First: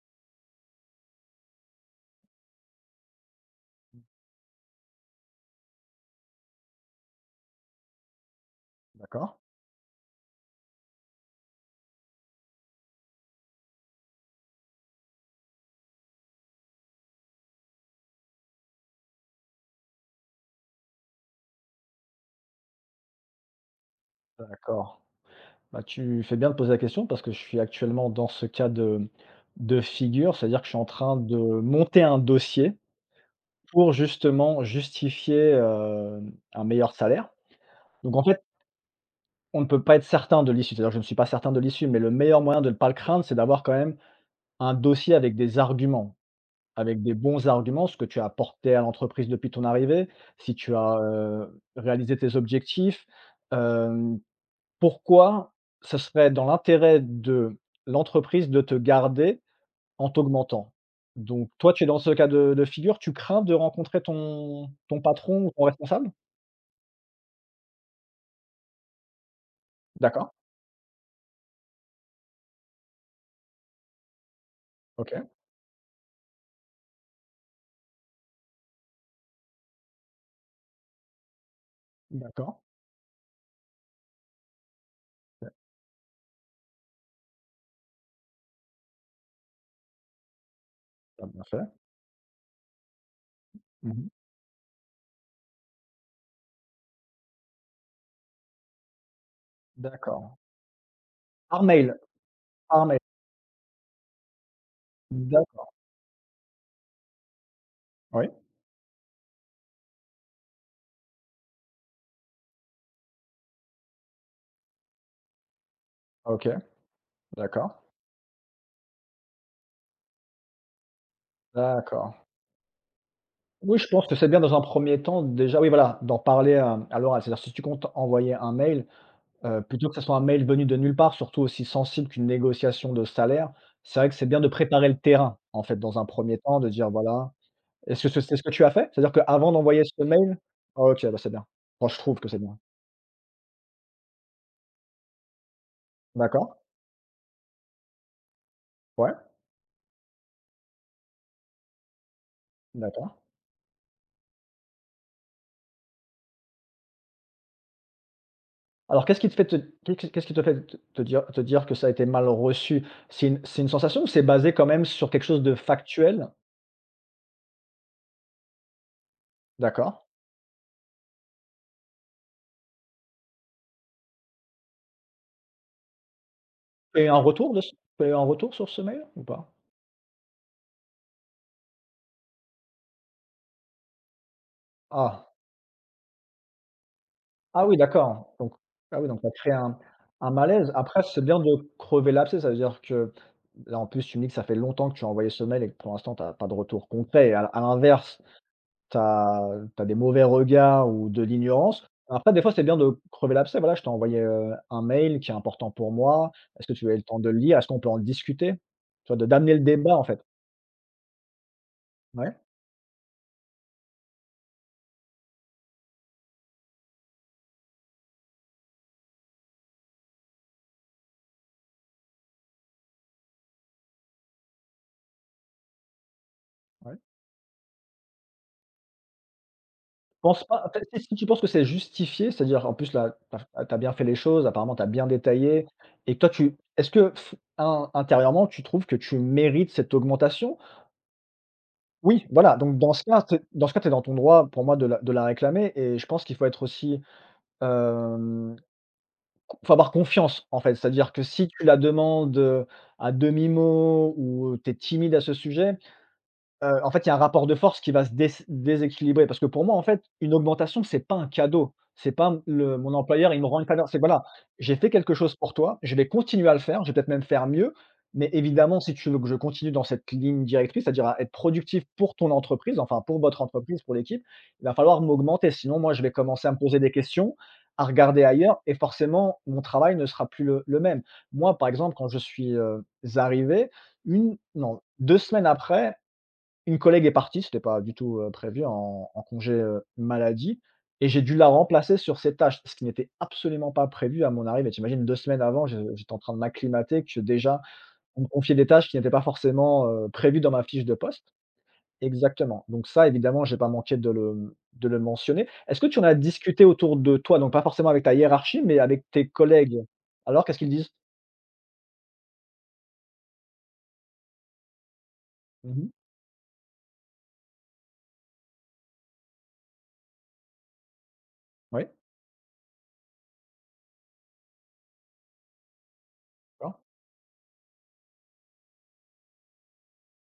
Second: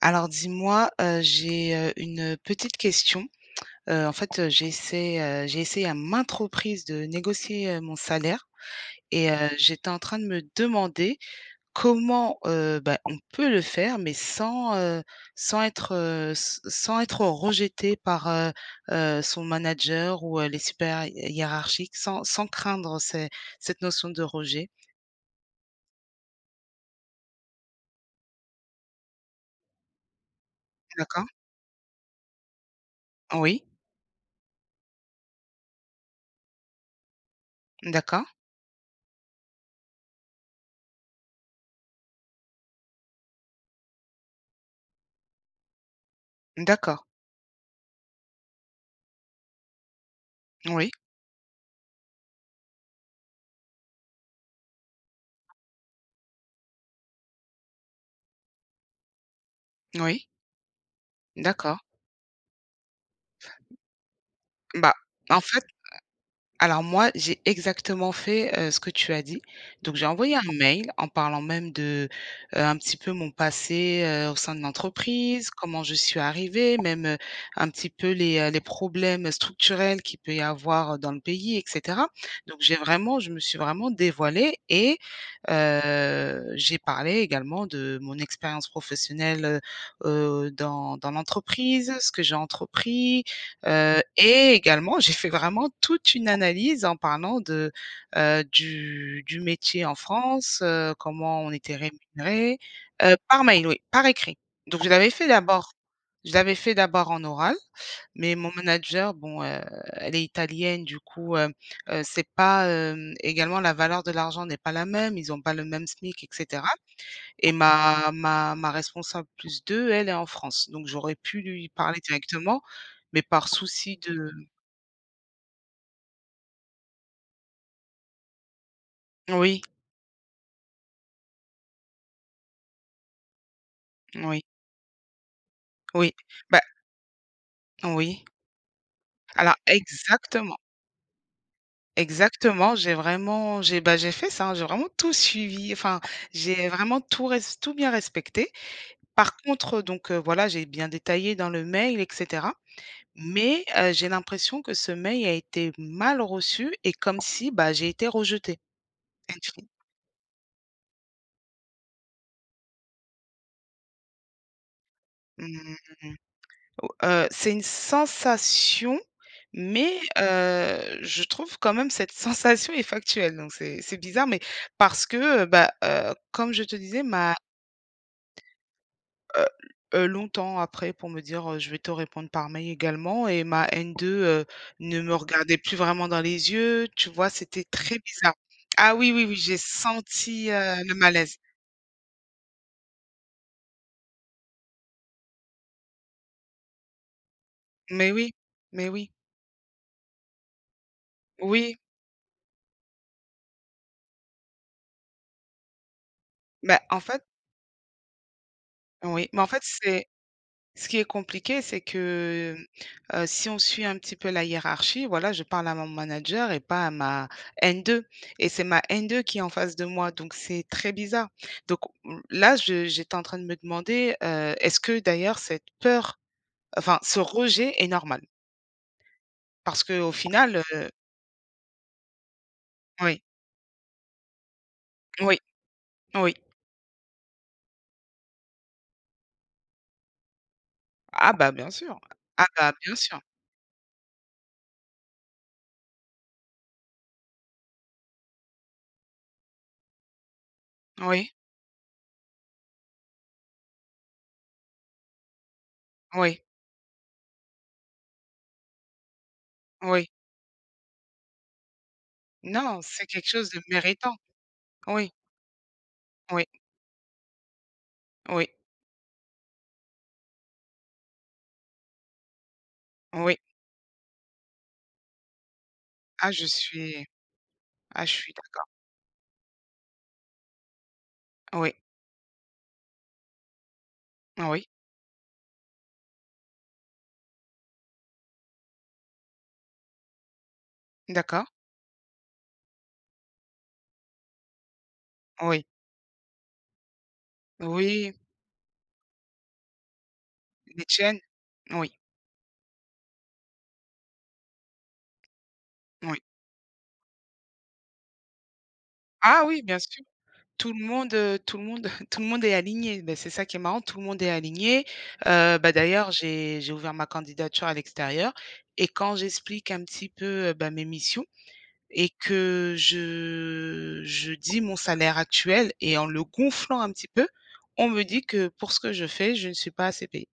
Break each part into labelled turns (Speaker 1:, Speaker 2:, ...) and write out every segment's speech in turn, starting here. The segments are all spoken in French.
Speaker 1: Alors dis-moi, j'ai, une petite question. En fait, j'ai essayé à maintes reprises de négocier, mon salaire et
Speaker 2: D'accord,
Speaker 1: j'étais en train de me demander comment, bah, on peut le faire mais sans être rejeté par, son manager ou, les super hiérarchiques sans craindre ces cette notion de rejet.
Speaker 2: d'accord. Bah, tu fais bien de poser la question parce que je suis actuellement dans ce cas de figure, c'est-à-dire que je suis en train
Speaker 1: D'accord.
Speaker 2: de monter un dossier
Speaker 1: Oui.
Speaker 2: pour justement justifier, un meilleur salaire. Donc en
Speaker 1: D'accord.
Speaker 2: fait, on ne peut pas être certain de l'issue, c'est-à-dire que je ne suis pas certain de l'issue, mais le meilleur moyen de ne pas le craindre, c'est d'avoir quand même un dossier avec des arguments. Avec
Speaker 1: D'accord.
Speaker 2: des bons arguments, ce que tu as apporté à l'entreprise depuis ton arrivée, si tu
Speaker 1: Oui.
Speaker 2: as, réalisé tes objectifs, hem, pourquoi ce serait dans l'intérêt de l'entreprise de te garder en
Speaker 1: Oui.
Speaker 2: t'augmentant? Donc toi,
Speaker 1: D'accord.
Speaker 2: tu es dans ce cas de figure, tu crains de rencontrer ton
Speaker 1: Bah,
Speaker 2: ton
Speaker 1: en
Speaker 2: patron ou
Speaker 1: fait.
Speaker 2: ton responsable?
Speaker 1: Alors moi, j'ai exactement fait, ce que tu as dit. Donc j'ai
Speaker 2: D'accord,
Speaker 1: envoyé un mail en parlant même de, un petit peu mon passé, au sein de
Speaker 2: OK,
Speaker 1: l'entreprise, comment je suis arrivée, même, un petit peu les problèmes structurels qu'il peut y avoir, dans le pays et cetera.
Speaker 2: d'accord,
Speaker 1: Donc j'ai vraiment je me suis vraiment dévoilée et
Speaker 2: OK,
Speaker 1: j'ai parlé également de mon expérience professionnelle, heu dans
Speaker 2: tu bien fait.
Speaker 1: l'entreprise, ce que j'ai entrepris.
Speaker 2: Mmh.
Speaker 1: Et également, j'ai fait vraiment toute une analyse en parlant de, du métier en
Speaker 2: D'accord.
Speaker 1: France, comment on
Speaker 2: Par
Speaker 1: était
Speaker 2: mail,
Speaker 1: rémunéré.
Speaker 2: par mail.
Speaker 1: Par mail, oui, par écrit. Donc
Speaker 2: D'accord.
Speaker 1: je l'avais fait d'abord en oral,
Speaker 2: Oui,
Speaker 1: mais mon manager, bon, elle est italienne, du coup, c'est pas, également la valeur de l'argent n'est pas la même, ils ont pas le même SMIC et
Speaker 2: OK,
Speaker 1: cetera. Et
Speaker 2: d'accord,
Speaker 1: ma responsable plus 2, elle est en France, donc j'aurais pu lui parler
Speaker 2: d'accord.
Speaker 1: directement, mais par
Speaker 2: Oui, je
Speaker 1: souci
Speaker 2: pense que c'est
Speaker 1: de.
Speaker 2: bien dans un premier temps, déjà oui voilà, d'en parler à l'oral. C'est-à-dire si tu comptes envoyer un mail,
Speaker 1: Oui,
Speaker 2: plutôt que ce soit un mail venu de nulle part, surtout aussi sensible qu'une négociation de salaire, c'est vrai que c'est bien
Speaker 1: oui,
Speaker 2: de préparer le terrain, en fait, dans un
Speaker 1: oui,
Speaker 2: premier temps,
Speaker 1: bah,
Speaker 2: de dire voilà, est-ce que ce
Speaker 1: oui.
Speaker 2: c'est ce que tu as fait? C'est-à-dire qu'avant
Speaker 1: Alors
Speaker 2: d'envoyer ce mail?
Speaker 1: exactement,
Speaker 2: Ah, OK, bah, c'est bien. Moi, je trouve que c'est bien.
Speaker 1: exactement, j'ai vraiment j'ai bah, j'ai fait ça, hein, j'ai vraiment tout suivi, enfin,
Speaker 2: D'accord,
Speaker 1: j'ai vraiment tout bien respecté.
Speaker 2: ouais,
Speaker 1: Par contre, donc voilà, j'ai bien détaillé dans le mail et cetera,
Speaker 2: d'accord.
Speaker 1: mais j'ai l'impression que ce mail a été mal reçu et comme si, bah, j'ai été rejetée.
Speaker 2: Alors qu'est-ce qui te fait te qu'est-ce qui te fait te dire que ça a été mal reçu? C'est une sensation ou c'est basé quand même sur quelque chose de
Speaker 1: Mmh mh.
Speaker 2: factuel?
Speaker 1: Ou c'est une sensation,
Speaker 2: D'accord.
Speaker 1: mais je trouve quand même cette sensation est factuelle, donc c'est bizarre, mais parce que, bah, comme je te disais,
Speaker 2: Et en retour de ce tu as eu un retour sur ce mail ou
Speaker 1: heu
Speaker 2: pas?
Speaker 1: longtemps après pour me dire: «Je vais te répondre par mail également» et ma n deux ne me
Speaker 2: Ah.
Speaker 1: regardait plus vraiment dans les yeux, tu vois? C'était
Speaker 2: Ah oui,
Speaker 1: très
Speaker 2: d'accord,
Speaker 1: bizarre.
Speaker 2: donc
Speaker 1: Ah
Speaker 2: ah oui,
Speaker 1: oui,
Speaker 2: donc
Speaker 1: oui,
Speaker 2: tu as
Speaker 1: oui,
Speaker 2: créé
Speaker 1: j'ai
Speaker 2: un
Speaker 1: senti,
Speaker 2: malaise.
Speaker 1: le
Speaker 2: Après c'est
Speaker 1: malaise.
Speaker 2: bien de crever l'abcès, ça veut dire que là, en plus tu me dis que ça fait longtemps que tu as envoyé ce mail et que pour l'instant tu as pas de retour concret et à
Speaker 1: Mais
Speaker 2: l'inverse,
Speaker 1: oui, mais
Speaker 2: tu
Speaker 1: oui.
Speaker 2: as tu as des mauvais regards ou de
Speaker 1: Oui,
Speaker 2: l'ignorance. Après des fois c'est bien de crever l'abcès. Voilà, je t'ai envoyé, un mail qui est important pour moi. Est-ce que
Speaker 1: bah,
Speaker 2: tu as eu
Speaker 1: en
Speaker 2: le temps
Speaker 1: fait
Speaker 2: de le lire? Est-ce qu'on peut en discuter? Tu vois? De
Speaker 1: oui, mais en
Speaker 2: D'amener le
Speaker 1: fait,
Speaker 2: débat en
Speaker 1: c'est
Speaker 2: fait.
Speaker 1: ce qui est compliqué, c'est
Speaker 2: Ouais,
Speaker 1: que, si on suit un petit peu la hiérarchie, voilà, je parle à mon manager et pas à ma n deux, et c'est ma n deux qui est en face de moi, donc c'est très bizarre. Donc m là, je j'étais en train de me demander, est-ce que d'ailleurs cette peur,
Speaker 2: ouais.
Speaker 1: enfin ce rejet est normal? Parce qu'au
Speaker 2: Pense
Speaker 1: final,
Speaker 2: pas en fait, si tu penses que c'est justifié, c'est-à-dire en plus là,
Speaker 1: oui,
Speaker 2: tu as bien fait les choses, apparemment tu as bien
Speaker 1: oui,
Speaker 2: détaillé et que toi,
Speaker 1: oui.
Speaker 2: tu est-ce que f in intérieurement tu trouves que tu mérites cette augmentation?
Speaker 1: Ah bah, bien sûr.
Speaker 2: Oui,
Speaker 1: Ah
Speaker 2: voilà,
Speaker 1: bah,
Speaker 2: donc dans
Speaker 1: bien
Speaker 2: ce
Speaker 1: sûr.
Speaker 2: cas, tu dans ce cas, tu es dans ton droit pour moi de la réclamer, et je pense qu'il faut être aussi, hem, faut avoir confiance en fait. C'est-à-dire que
Speaker 1: Oui,
Speaker 2: si tu la demandes, à demi-mot ou, tu es timide à ce sujet.
Speaker 1: oui,
Speaker 2: En fait, il y a un rapport de force qui va se déséquilibrer, parce que pour moi, en fait,
Speaker 1: oui.
Speaker 2: une augmentation, c'est pas un cadeau. C'est pas m le
Speaker 1: Non,
Speaker 2: mon
Speaker 1: c'est quelque
Speaker 2: employeur, il me
Speaker 1: chose
Speaker 2: rend
Speaker 1: de
Speaker 2: une faveur. C'est
Speaker 1: méritant.
Speaker 2: voilà, j'ai fait
Speaker 1: Oui,
Speaker 2: quelque chose pour toi, je vais
Speaker 1: oui,
Speaker 2: continuer à le faire, je vais peut-être même faire mieux, mais
Speaker 1: oui,
Speaker 2: évidemment, si tu veux que je continue dans cette ligne directrice, c'est-à-dire à être productif pour ton entreprise, enfin pour
Speaker 1: oui.
Speaker 2: votre entreprise, pour l'équipe, il va falloir m'augmenter. Sinon, moi, je vais
Speaker 1: Ah, je
Speaker 2: commencer à me poser des
Speaker 1: suis
Speaker 2: questions, à
Speaker 1: Ah, je
Speaker 2: regarder
Speaker 1: suis
Speaker 2: ailleurs,
Speaker 1: d'accord.
Speaker 2: et forcément, mon travail ne sera plus le même. Moi, par
Speaker 1: Oui,
Speaker 2: exemple, quand je suis, arrivé, une
Speaker 1: oui,
Speaker 2: non, 2 semaines après, une collègue est partie, c'était pas du tout, prévu, en congé, maladie, et j'ai dû
Speaker 1: d'accord.
Speaker 2: la remplacer sur ses tâches, ce qui n'était absolument pas prévu à mon arrivée. Tu imagines, 2 semaines
Speaker 1: Oui,
Speaker 2: avant, je j'étais en train de m'acclimater, que déjà
Speaker 1: oui,
Speaker 2: on me confiait des tâches qui n'étaient pas forcément, prévues dans ma fiche
Speaker 1: les
Speaker 2: de
Speaker 1: chaînes.
Speaker 2: poste.
Speaker 1: Oui,
Speaker 2: Exactement, donc ça évidemment, j'ai pas manqué de le mentionner. Est-ce que tu en as
Speaker 1: oui.
Speaker 2: discuté autour de toi, donc pas forcément avec ta hiérarchie, mais avec tes
Speaker 1: Ah oui, bien
Speaker 2: collègues?
Speaker 1: sûr.
Speaker 2: Alors qu'est-ce qu'ils disent?
Speaker 1: Tout le monde tout le monde est aligné. Ben c'est ça qui est marrant, tout le monde est aligné. Bah,
Speaker 2: Mmh
Speaker 1: d'ailleurs, j'ai ouvert ma candidature à l'extérieur et quand j'explique un petit peu, bah, mes missions
Speaker 2: Oui,
Speaker 1: et que je dis mon salaire actuel et en le
Speaker 2: d'accord.
Speaker 1: gonflant un petit peu, on me dit que pour ce que je fais, je ne suis pas assez payée.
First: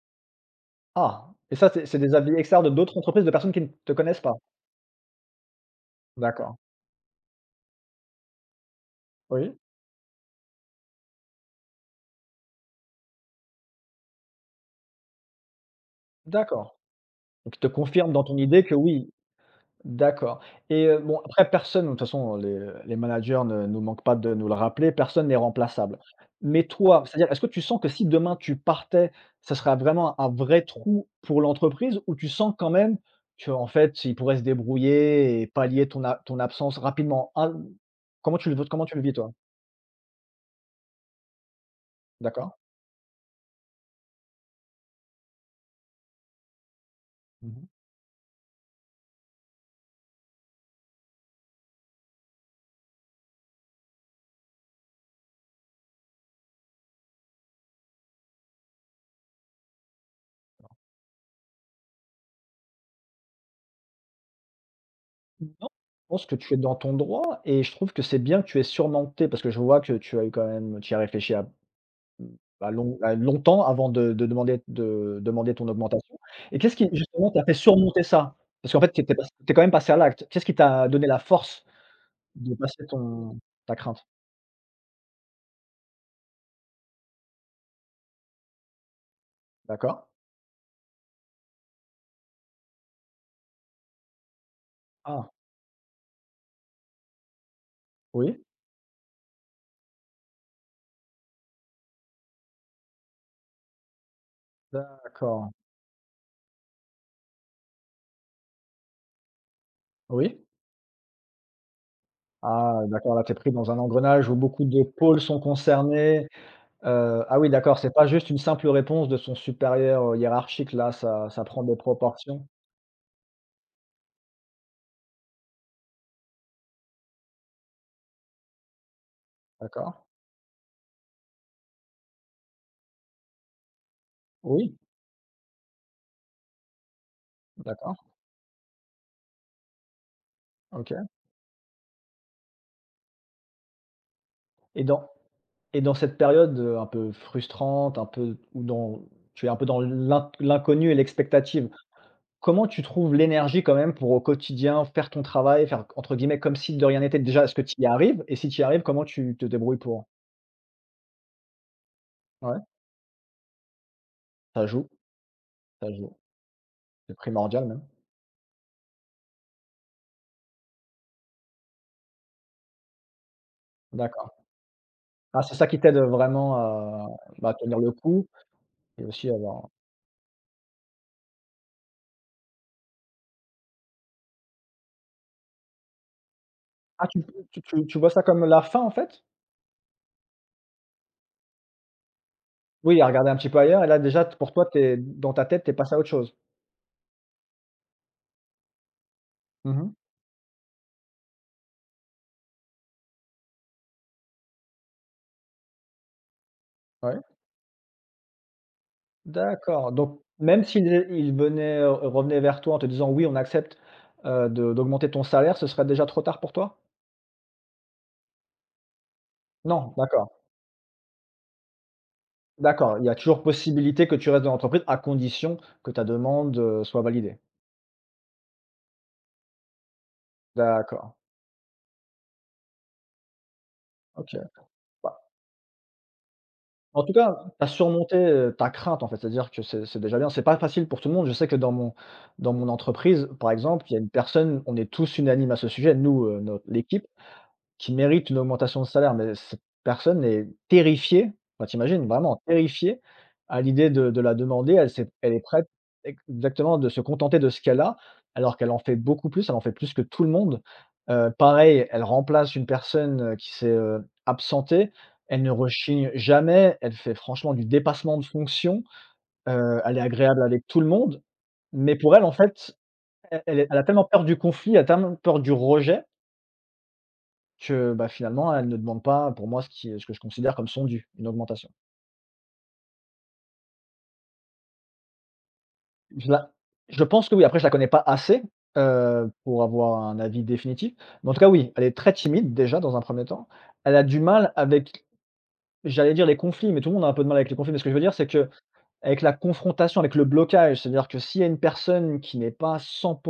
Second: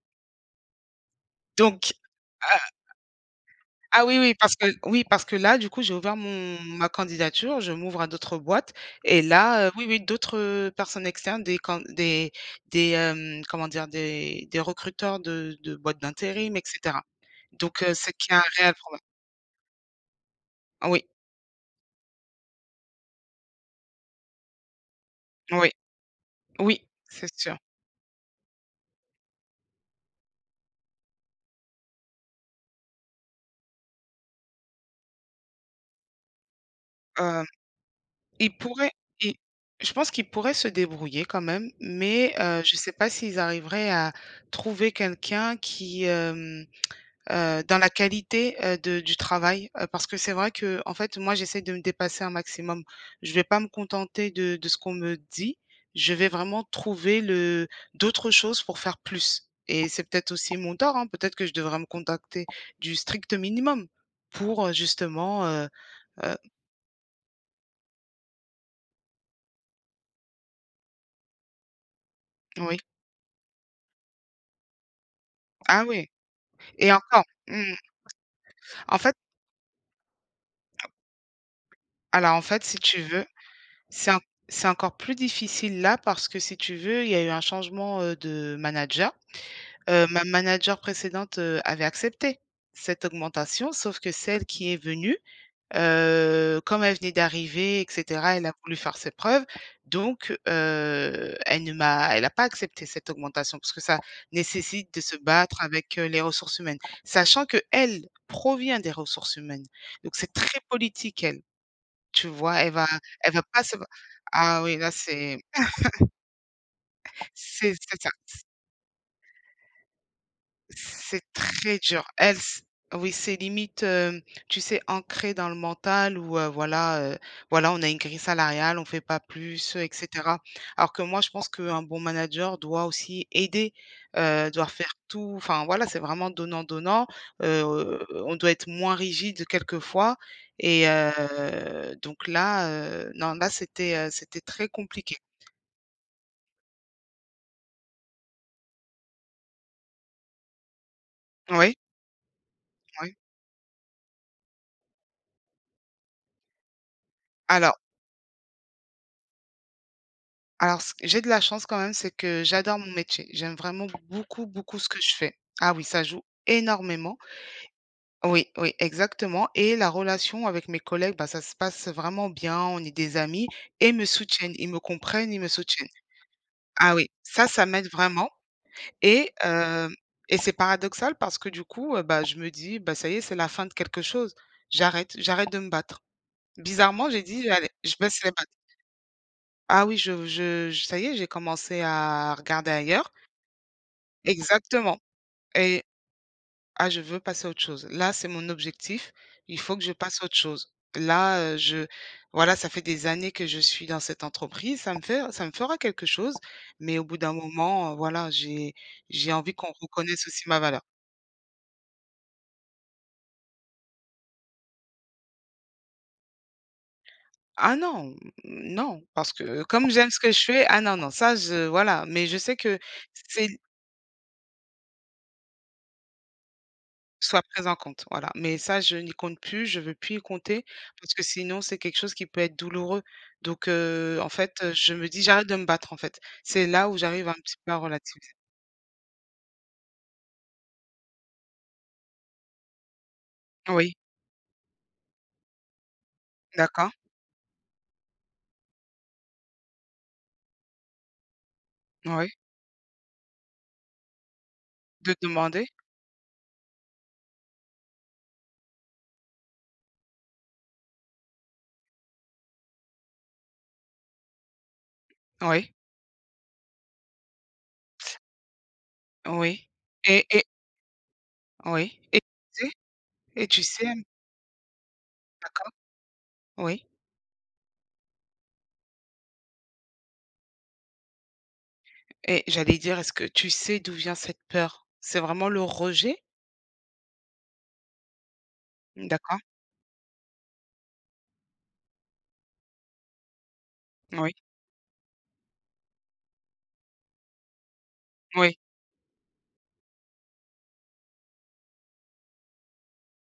Speaker 2: Ah, et ça, c'est
Speaker 1: Donc
Speaker 2: c'est des avis externes de d'autres entreprises, de personnes qui ne te
Speaker 1: Ah oui,
Speaker 2: connaissent pas?
Speaker 1: oui, parce que là, du coup, j'ai ouvert
Speaker 2: D'accord,
Speaker 1: mon ma candidature, je m'ouvre à d'autres boîtes et
Speaker 2: oui.
Speaker 1: là, oui, oui, d'autres, personnes externes, des can des, hem, comment dire? Des recruteurs de boîtes d'intérim et
Speaker 2: D'accord,
Speaker 1: cetera.
Speaker 2: donc il te
Speaker 1: Donc
Speaker 2: confirme
Speaker 1: c'est
Speaker 2: dans
Speaker 1: qu'il
Speaker 2: ton
Speaker 1: y a un
Speaker 2: idée que
Speaker 1: réel problème.
Speaker 2: oui, d'accord, et
Speaker 1: Ah oui,
Speaker 2: bon, après personne, de toute façon les managers ne nous manquent pas de nous le rappeler, personne n'est
Speaker 1: oui,
Speaker 2: remplaçable. Mais
Speaker 1: oui,
Speaker 2: toi, c'est-à-dire
Speaker 1: c'est
Speaker 2: est-ce que
Speaker 1: sûr.
Speaker 2: tu sens que si demain tu partais, ça serait vraiment un vrai trou pour l'entreprise, ou tu sens quand même que en fait ils pourraient se débrouiller et pallier ton absence rapidement?
Speaker 1: Heu,
Speaker 2: Ah,
Speaker 1: ils
Speaker 2: comment
Speaker 1: pourraient
Speaker 2: tu le vis, toi?
Speaker 1: ils je pense qu'ils pourraient se débrouiller quand même, mais
Speaker 2: D'accord.
Speaker 1: je ne sais pas s'ils arriveraient à trouver quelqu'un qui, hem
Speaker 2: Mmh
Speaker 1: dans la qualité, de du travail, parce que c'est vrai que, en fait, moi, j'essaie de me dépasser un maximum. Je vais pas me contenter de ce qu'on me dit. Je vais vraiment trouver le d'autres choses pour faire plus et c'est peut-être aussi mon tort, hein. Peut-être que je devrais me contacter du strict minimum pour, justement,
Speaker 2: Non, je pense
Speaker 1: heu
Speaker 2: que tu es dans ton droit et je trouve que c'est bien que tu aies surmonté, parce que je vois que tu as eu quand même tu y as réfléchi à Mmh, bah,
Speaker 1: oui.
Speaker 2: long bah, longtemps avant de demander ton
Speaker 1: Ah oui
Speaker 2: augmentation, et qu'est-ce qui
Speaker 1: et encore,
Speaker 2: justement t'a fait surmonter ça? Parce qu'en fait,
Speaker 1: en
Speaker 2: tu
Speaker 1: fait
Speaker 2: es quand même passé à l'acte. Qu'est-ce qui t'a donné la force
Speaker 1: alors, en
Speaker 2: de
Speaker 1: fait, si
Speaker 2: passer
Speaker 1: tu veux,
Speaker 2: ton ta crainte?
Speaker 1: c'est en c'est encore plus difficile là parce que si tu veux, il y a eu un changement, de manager.
Speaker 2: D'accord.
Speaker 1: Ma manager précédente, avait accepté cette augmentation, sauf que celle qui est venue,
Speaker 2: Ah,
Speaker 1: comme elle venait d'arriver et cetera,
Speaker 2: oui,
Speaker 1: elle a voulu faire ses preuves, donc elle ne m'a elle n'a pas accepté cette augmentation parce que ça nécessite de se
Speaker 2: d'accord.
Speaker 1: battre avec, les ressources humaines. Sachant que elle provient des ressources humaines, donc c'est
Speaker 2: Oui.
Speaker 1: très politique elle, tu vois?
Speaker 2: Ah, d'accord, là, tu
Speaker 1: Elle
Speaker 2: es
Speaker 1: va
Speaker 2: pris
Speaker 1: pas
Speaker 2: dans
Speaker 1: se.
Speaker 2: un engrenage où
Speaker 1: Ah
Speaker 2: beaucoup
Speaker 1: oui,
Speaker 2: de
Speaker 1: là,
Speaker 2: pôles sont
Speaker 1: c'est
Speaker 2: concernés, ah oui,
Speaker 1: c'est
Speaker 2: d'accord, c'est
Speaker 1: c'est
Speaker 2: pas
Speaker 1: ça.
Speaker 2: juste une simple réponse de son supérieur, hiérarchique, là,
Speaker 1: C'est
Speaker 2: ça prend des
Speaker 1: très dur. Elle,
Speaker 2: proportions.
Speaker 1: c oui, c'est limite, tu sais, ancré dans le mental où, voilà, on a une grille salariale, on fait pas plus, et
Speaker 2: D'accord.
Speaker 1: cetera. Alors que moi, je pense qu'un bon manager doit aussi aider, doit
Speaker 2: Oui,
Speaker 1: faire tout enfin, voilà, c'est vraiment donnant-donnant.
Speaker 2: d'accord,
Speaker 1: On doit être moins rigide quelquefois et
Speaker 2: OK.
Speaker 1: donc là, non, là, c'était très
Speaker 2: et dans
Speaker 1: compliqué.
Speaker 2: Et dans cette période, un peu frustrante, un peu où dans tu es un peu dans l'inconnu et l'expectative,
Speaker 1: Oui,
Speaker 2: comment tu trouves
Speaker 1: oui.
Speaker 2: l'énergie quand même pour au quotidien faire ton travail, faire entre guillemets «comme si de rien n'était»? Déjà, est-ce que tu
Speaker 1: Alors
Speaker 2: y arrives? Et si tu y arrives, comment tu te débrouilles pour?
Speaker 1: Alors c j'ai de la chance quand même, c'est que
Speaker 2: Ouais,
Speaker 1: j'adore mon métier. J'aime vraiment beaucoup,
Speaker 2: ça
Speaker 1: beaucoup
Speaker 2: joue,
Speaker 1: ce que je fais. Ah oui,
Speaker 2: ça
Speaker 1: ça
Speaker 2: joue.
Speaker 1: joue
Speaker 2: C'est
Speaker 1: énormément.
Speaker 2: primordial même.
Speaker 1: Oui, oui, exactement et la relation avec mes collègues, bah, ça se passe vraiment bien, on est des amis et me
Speaker 2: D'accord.
Speaker 1: soutiennent. Ils me comprennent, ils
Speaker 2: Ah,
Speaker 1: me
Speaker 2: c'est ça qui
Speaker 1: soutiennent.
Speaker 2: t'aide, vraiment
Speaker 1: Ah oui,
Speaker 2: à,
Speaker 1: ça,
Speaker 2: bah,
Speaker 1: ça
Speaker 2: tenir
Speaker 1: m'aide
Speaker 2: le coup
Speaker 1: vraiment
Speaker 2: et aussi
Speaker 1: et
Speaker 2: à avoir
Speaker 1: hem et c'est paradoxal parce que du coup, bah, je me dis: «Bah, ça y est, c'est la fin de quelque chose. J'arrête, j'arrête de me battre».
Speaker 2: ah,
Speaker 1: Bizarrement,
Speaker 2: tu
Speaker 1: j'ai dit:
Speaker 2: tu
Speaker 1: «Allez,
Speaker 2: tu
Speaker 1: je
Speaker 2: tu vois ça
Speaker 1: baisse les
Speaker 2: comme
Speaker 1: battre.
Speaker 2: la fin en fait?
Speaker 1: Ah oui, ça y est, j'ai commencé à regarder
Speaker 2: Oui, à
Speaker 1: ailleurs.
Speaker 2: regarder un petit peu ailleurs, et là déjà, t pour toi, t'es
Speaker 1: Exactement
Speaker 2: dans ta tête, t'es
Speaker 1: et
Speaker 2: passé à autre chose?
Speaker 1: «Ah, je veux passer à autre chose. Là, c'est mon objectif, il
Speaker 2: Mmh
Speaker 1: faut que je
Speaker 2: mh.
Speaker 1: passe à autre chose. Là, je voilà, ça fait des années que je suis dans cette entreprise, ça me fera quelque chose, mais au bout
Speaker 2: Ouais.
Speaker 1: d'un moment, voilà, j'ai envie qu'on
Speaker 2: D'accord, donc
Speaker 1: reconnaisse aussi ma
Speaker 2: même
Speaker 1: valeur».
Speaker 2: s'il é ils venaient, vers toi en te disant: «Oui, on accepte, de d'augmenter ton salaire», ce serait déjà trop tard pour toi?
Speaker 1: Ah non, non, parce que comme
Speaker 2: Non,
Speaker 1: j'aime ce
Speaker 2: d'accord,
Speaker 1: que je fais, ah non, non, ça je voilà, mais je sais que
Speaker 2: d'accord, il y a toujours
Speaker 1: c'est.
Speaker 2: possibilité que tu restes dans l'entreprise à condition que ta demande, soit validée.
Speaker 1: Soit prise en compte, voilà. Mais ça, je n'y compte plus, je veux plus y compter
Speaker 2: D'accord,
Speaker 1: parce que sinon, c'est quelque chose qui peut être douloureux. Donc, en
Speaker 2: OK.
Speaker 1: fait, je me
Speaker 2: Bah,
Speaker 1: dis: «J'arrête de me battre», en fait. C'est là où
Speaker 2: en tout
Speaker 1: j'arrive un
Speaker 2: cas,
Speaker 1: petit
Speaker 2: tu as
Speaker 1: peu à
Speaker 2: surmonté,
Speaker 1: relativiser.
Speaker 2: ta crainte, en fait, c'est-à-dire que c'est déjà bien. C'est pas facile pour tout le monde. Je sais que dans mon entreprise, par exemple, il
Speaker 1: Oui,
Speaker 2: y a une personne, on est tous unanimes à ce sujet, nous, notre
Speaker 1: d'accord,
Speaker 2: l'équipe, qui mérite une augmentation de salaire, mais cette personne est terrifiée, enfin, t'imagines,
Speaker 1: oui.
Speaker 2: vraiment terrifiée à l'idée de la demander. Elle s'est
Speaker 1: De
Speaker 2: elle est
Speaker 1: demander,
Speaker 2: prête, ex exactement, de se contenter de ce qu'elle a, alors qu'elle en fait beaucoup plus, elle en fait plus que tout le monde. Pareil, elle remplace une personne, qui s'est, absentée. Elle ne
Speaker 1: oui,
Speaker 2: rechigne jamais, elle fait franchement du dépassement de fonction,
Speaker 1: oui
Speaker 2: elle est
Speaker 1: et
Speaker 2: agréable
Speaker 1: et
Speaker 2: avec tout le monde. Mais
Speaker 1: oui
Speaker 2: pour
Speaker 1: et
Speaker 2: elle, en
Speaker 1: sais
Speaker 2: fait, elle elle
Speaker 1: tu
Speaker 2: est elle a
Speaker 1: sais,
Speaker 2: tellement peur du conflit, elle a tellement peur du
Speaker 1: d'accord,
Speaker 2: rejet,
Speaker 1: oui
Speaker 2: que, bah, finalement, elle ne demande pas, pour moi, ce que je considère comme son dû, une augmentation.
Speaker 1: et j'allais dire: «Est-ce que tu sais d'où vient cette peur?» C'est vraiment le rejet?
Speaker 2: Je la je pense que oui, après je la connais pas assez,
Speaker 1: D'accord,
Speaker 2: pour avoir un avis définitif, mais en tout cas oui, elle est très timide déjà dans un premier temps. Elle a du
Speaker 1: oui,
Speaker 2: mal avec, j'allais dire les conflits, mais tout le monde a un peu de mal avec les conflits, mais ce que je veux dire, c'est
Speaker 1: oui,
Speaker 2: qu'avec la confrontation, avec le blocage, c'est-à-dire que s'il y a une personne qui n'est pas 100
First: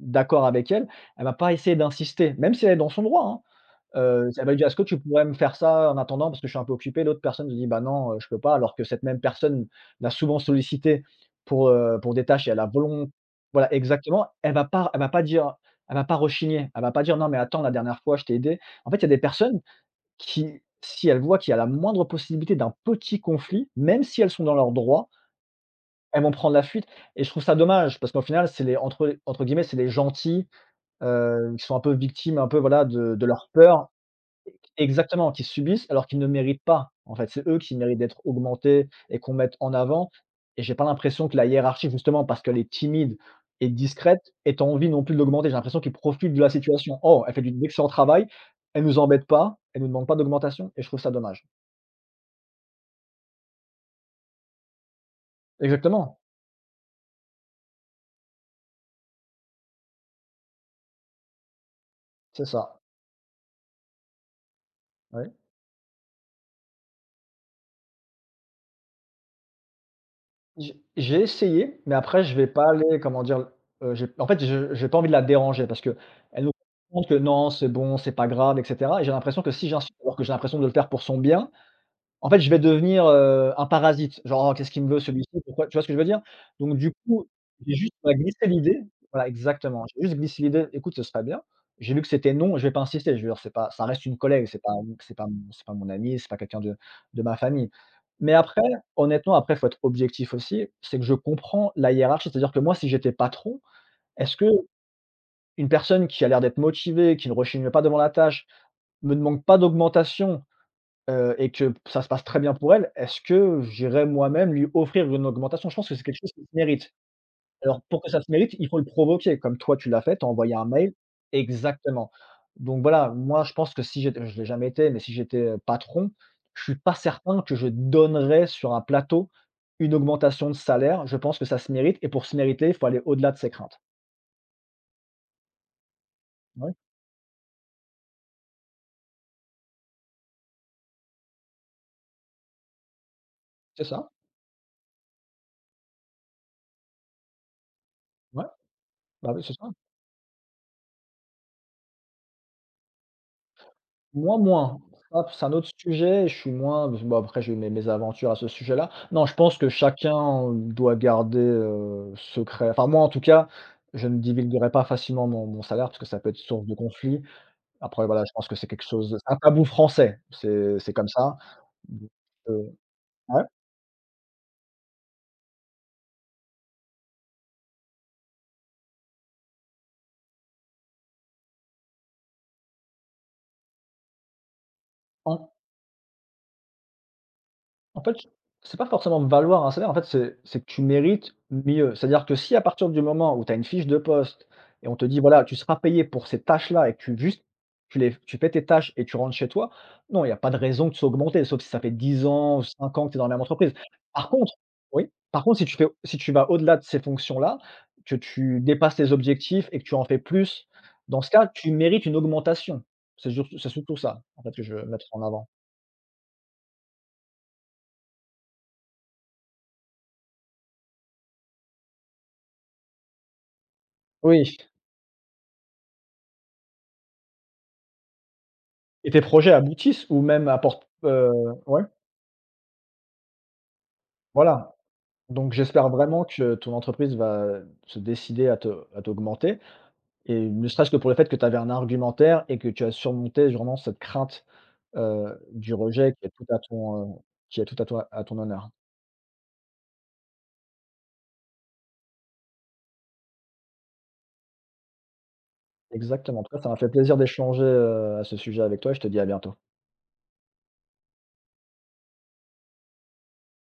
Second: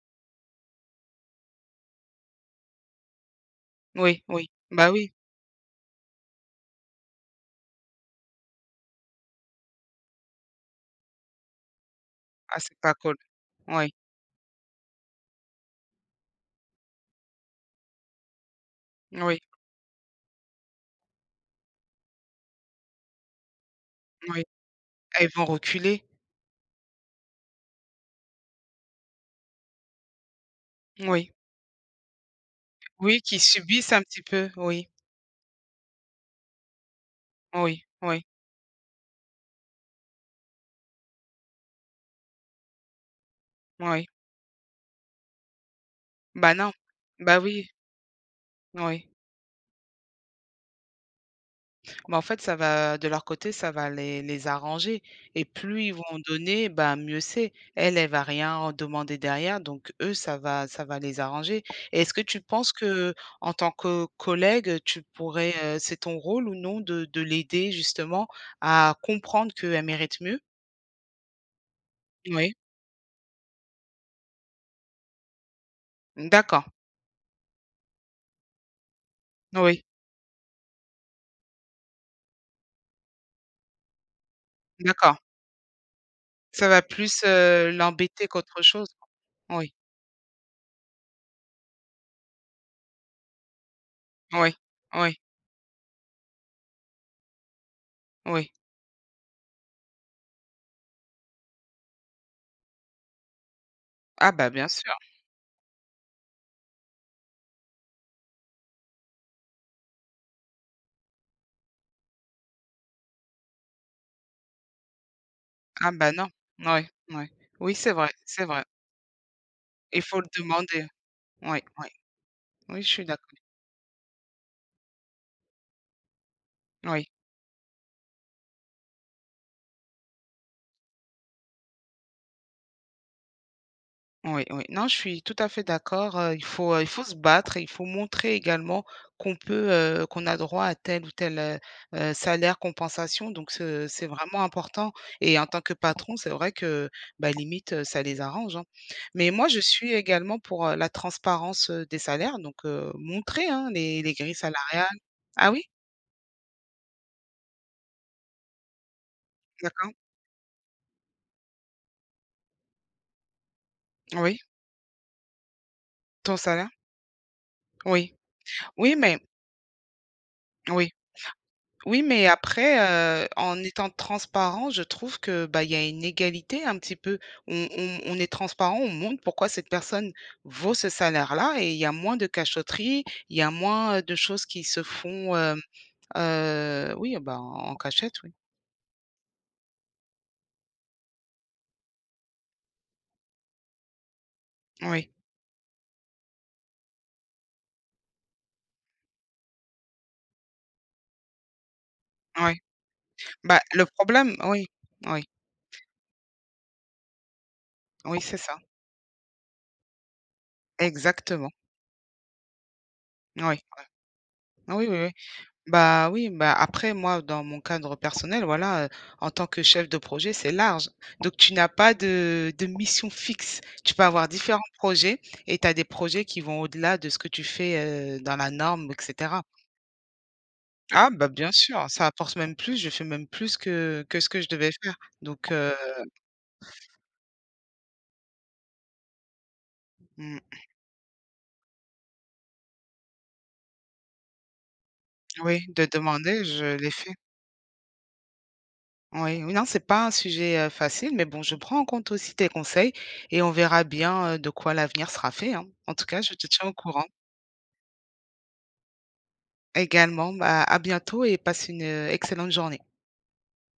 Speaker 2: d'accord avec elle, elle va pas essayer d'insister, même si elle est dans son droit, hein.
Speaker 1: oui,
Speaker 2: Ça
Speaker 1: oui.
Speaker 2: va lui dire: «Est-ce que
Speaker 1: Bah,
Speaker 2: tu
Speaker 1: oui.
Speaker 2: pourrais me faire ça en attendant parce que je suis un peu occupé?» L'autre personne lui dit: «Bah non, je peux pas», alors que cette même personne l'a souvent sollicité pour des tâches, et
Speaker 1: Ah,
Speaker 2: elle a
Speaker 1: c'est pas
Speaker 2: volon
Speaker 1: cool.
Speaker 2: voilà,
Speaker 1: Oui,
Speaker 2: exactement, elle va pas dire, elle va pas rechigner, elle va pas dire: «Non mais attends, la dernière fois je t'ai aidé». En fait, il y a des
Speaker 1: oui,
Speaker 2: personnes qui, si elles voient qu'il y a la moindre possibilité d'un petit conflit, même si elles
Speaker 1: oui.
Speaker 2: sont dans leurs droits,
Speaker 1: Elles vont reculer.
Speaker 2: elles vont prendre la fuite et je trouve ça dommage parce qu'au final, c'est les entre guillemets, c'est les «gentils»,
Speaker 1: Oui,
Speaker 2: qui sont un peu victimes un peu voilà de
Speaker 1: oui,
Speaker 2: de
Speaker 1: qui
Speaker 2: leur peur.
Speaker 1: subissent un petit peu, oui,
Speaker 2: Exactement, qui subissent alors qu'ils ne méritent pas. En fait, c'est eux qui
Speaker 1: oui,
Speaker 2: méritent d'être
Speaker 1: oui,
Speaker 2: augmentés et qu'on mette en avant, et j'ai pas l'impression que la hiérarchie, justement parce qu'elle est timide et
Speaker 1: oui.
Speaker 2: discrète, ait envie non plus de l'augmenter. J'ai l'impression qu'ils profitent de la
Speaker 1: Bah, non.
Speaker 2: situation. «Oh, elle
Speaker 1: Bah,
Speaker 2: fait du
Speaker 1: oui,
Speaker 2: excellent travail, elle nous
Speaker 1: oui.
Speaker 2: embête pas, elle nous demande pas d'augmentation» et je trouve ça dommage.
Speaker 1: Mais en fait, ça va de leur côté, ça va les arranger et plus ils vont
Speaker 2: Exactement,
Speaker 1: donner, bah, mieux c'est. Elle, elle va rien en demander derrière, donc eux, ça va les arranger et est-ce que tu
Speaker 2: c'est
Speaker 1: penses
Speaker 2: ça.
Speaker 1: que en tant que collègue, tu
Speaker 2: Ouais.
Speaker 1: pourrais, c'est ton rôle ou non de l'aider justement à comprendre qu'elle mérite mieux?
Speaker 2: J'ai essayé, mais après je vais
Speaker 1: Oui,
Speaker 2: pas aller, comment dire? J'ai en fait, je j'ai pas envie de la déranger parce que elle nous
Speaker 1: d'accord,
Speaker 2: montre que non, c'est bon, c'est pas grave et cetera, et j'ai l'impression que si
Speaker 1: oui,
Speaker 2: j'insiste alors que j'ai l'impression de le faire pour son bien, en fait, je vais devenir, un parasite. Genre: «Oh, qu'est-ce qu'il me veut
Speaker 1: d'accord.
Speaker 2: celui-ci? Pourquoi?» Tu vois ce que je veux dire?
Speaker 1: Ça
Speaker 2: Donc
Speaker 1: va
Speaker 2: du
Speaker 1: plus,
Speaker 2: coup, j'ai juste, bah,
Speaker 1: l'embêter
Speaker 2: glissé
Speaker 1: qu'autre
Speaker 2: l'idée,
Speaker 1: chose.
Speaker 2: voilà,
Speaker 1: Oui,
Speaker 2: exactement. J'ai juste glissé l'idée: «Écoute, ce serait bien». J'ai vu que c'était non, je vais pas insister, je veux dire, c'est pas, ça reste une collègue,
Speaker 1: oui,
Speaker 2: c'est pas m
Speaker 1: oui,
Speaker 2: c'est pas mon amie, c'est pas quelqu'un de ma famille. Mais
Speaker 1: oui.
Speaker 2: après, honnêtement, après, faut être objectif aussi, c'est que je comprends la hiérarchie. C'est-à-dire que moi, si j'étais patron,
Speaker 1: Ah
Speaker 2: est-ce
Speaker 1: bah,
Speaker 2: qu'une
Speaker 1: bien sûr.
Speaker 2: personne qui a l'air d'être motivée, qui ne rechigne pas devant la tâche, me demande pas d'augmentation et que ça se passe très bien pour elle, est-ce que j'irais moi-même lui offrir une augmentation? Je pense
Speaker 1: Ah
Speaker 2: que c'est
Speaker 1: bah,
Speaker 2: quelque chose
Speaker 1: non.
Speaker 2: qui se
Speaker 1: Oui,
Speaker 2: mérite.
Speaker 1: oui. Oui,
Speaker 2: Alors
Speaker 1: c'est
Speaker 2: pour
Speaker 1: vrai,
Speaker 2: que ça se
Speaker 1: c'est
Speaker 2: mérite,
Speaker 1: vrai.
Speaker 2: il faut le provoquer comme toi tu
Speaker 1: Il
Speaker 2: l'as fait,
Speaker 1: faut
Speaker 2: tu
Speaker 1: le
Speaker 2: as envoyé un
Speaker 1: demander.
Speaker 2: mail,
Speaker 1: Oui, oui.
Speaker 2: exactement. Donc
Speaker 1: Oui, je suis
Speaker 2: voilà,
Speaker 1: d'accord.
Speaker 2: moi je pense que si j'étais, je l'ai jamais été, mais si j'étais, patron, je suis pas
Speaker 1: Oui.
Speaker 2: certain que je donnerais sur un plateau une augmentation de salaire. Je pense que ça se mérite et pour se mériter, il faut aller au-delà de ses craintes.
Speaker 1: Oui, oui. Non, je suis tout à fait d'accord,
Speaker 2: Oui,
Speaker 1: il faut se battre et il faut montrer également qu'on a droit à tel ou tel, salaire, compensation donc
Speaker 2: c'est
Speaker 1: ce c'est
Speaker 2: ça.
Speaker 1: vraiment important et en tant que patron, c'est vrai que, bah, limite, ça les
Speaker 2: Ouais,
Speaker 1: arrange, hein.
Speaker 2: bah
Speaker 1: Mais
Speaker 2: oui,
Speaker 1: moi,
Speaker 2: c'est
Speaker 1: je
Speaker 2: ça.
Speaker 1: suis également pour, la transparence, des salaires donc montrer, hein, les grilles
Speaker 2: Moins.
Speaker 1: salariales.
Speaker 2: Hop, c'est
Speaker 1: Ah
Speaker 2: un
Speaker 1: oui?
Speaker 2: autre sujet, je suis moins bon, après j'ai eu mes aventures à ce sujet-là. Non, je pense que
Speaker 1: D'accord.
Speaker 2: chacun doit garder, secret, enfin moi en tout cas, je ne
Speaker 1: Oui,
Speaker 2: divulguerai pas facilement mon salaire parce que ça peut
Speaker 1: ton
Speaker 2: être source
Speaker 1: salaire?
Speaker 2: de conflit. Après
Speaker 1: Oui.
Speaker 2: voilà, je pense que c'est quelque
Speaker 1: Oui,
Speaker 2: chose,
Speaker 1: mais
Speaker 2: c'est un tabou français, c'est
Speaker 1: oui.
Speaker 2: c'est comme ça.
Speaker 1: Oui,
Speaker 2: Donc
Speaker 1: mais
Speaker 2: heu
Speaker 1: après,
Speaker 2: ouais?
Speaker 1: en étant transparent, je trouve que, bah, il y a une égalité un petit peu. On est transparent, on montre pourquoi cette personne vaut ce salaire-là et il y a moins de cachotterie, il y a moins, de choses qui se font,
Speaker 2: Hein.
Speaker 1: oui, bah, en
Speaker 2: En
Speaker 1: cachette,
Speaker 2: fait,
Speaker 1: oui.
Speaker 2: c'est pas forcément me valoir un salaire, en fait, c'est que tu mérites mieux. C'est-à-dire que si à partir du moment où tu as une fiche de poste et on te
Speaker 1: Oui,
Speaker 2: dit: «Voilà, tu seras payé pour ces tâches-là» et que tu juste tu les tu fais tes tâches et tu rentres chez toi, non, il y a pas de raison que tu sois augmenté, sauf si ça fait dix
Speaker 1: oui.
Speaker 2: ans ou 5 ans que tu es dans la même
Speaker 1: Bah,
Speaker 2: entreprise.
Speaker 1: le
Speaker 2: Par
Speaker 1: problème.
Speaker 2: contre,
Speaker 1: Oui,
Speaker 2: oui,
Speaker 1: oui,
Speaker 2: par contre si tu fais si tu vas au-delà de ces fonctions-là, que
Speaker 1: oui, c'est ça.
Speaker 2: tu dépasses tes objectifs et que tu en fais plus, dans ce cas,
Speaker 1: Exactement.
Speaker 2: tu mérites une augmentation.
Speaker 1: Oui.
Speaker 2: C'est surtout ça, en fait, que je veux
Speaker 1: Oui, oui,
Speaker 2: mettre
Speaker 1: oui.
Speaker 2: en avant.
Speaker 1: Bah, oui, bah, après moi, dans mon cadre personnel, voilà, en tant que chef de projet, c'est large. Donc tu n'as pas de mission fixe. Tu peux avoir
Speaker 2: Oui.
Speaker 1: différents projets et tu as des projets qui vont au-delà de ce que tu fais, dans la norme et
Speaker 2: Et tes
Speaker 1: cetera.
Speaker 2: projets aboutissent ou même apportent,
Speaker 1: Ah bah, bien
Speaker 2: ouais,
Speaker 1: sûr, ça apporte même plus, je fais même plus que ce que je devais
Speaker 2: voilà.
Speaker 1: faire. Donc
Speaker 2: Donc j'espère vraiment que ton entreprise va se décider à te à t'augmenter et
Speaker 1: mmh,
Speaker 2: ne serait-ce que pour le fait que tu avais un argumentaire et que tu as surmonté vraiment cette crainte,
Speaker 1: oui,
Speaker 2: du
Speaker 1: de
Speaker 2: rejet qui est
Speaker 1: demander,
Speaker 2: tout à
Speaker 1: je l'ai fait.
Speaker 2: ton, qui est tout à toi à ton honneur.
Speaker 1: Oui, oui, non, c'est pas un sujet, facile, mais bon, je prends en compte aussi tes conseils et on verra bien, de quoi l'avenir sera fait, hein. En tout cas, je
Speaker 2: Exactement. En
Speaker 1: te
Speaker 2: tout cas, ça
Speaker 1: tiens au
Speaker 2: m'a fait
Speaker 1: courant.
Speaker 2: plaisir d'échanger, à ce sujet avec toi et je te dis à bientôt.
Speaker 1: Également, bah, à bientôt et passe une, excellente journée.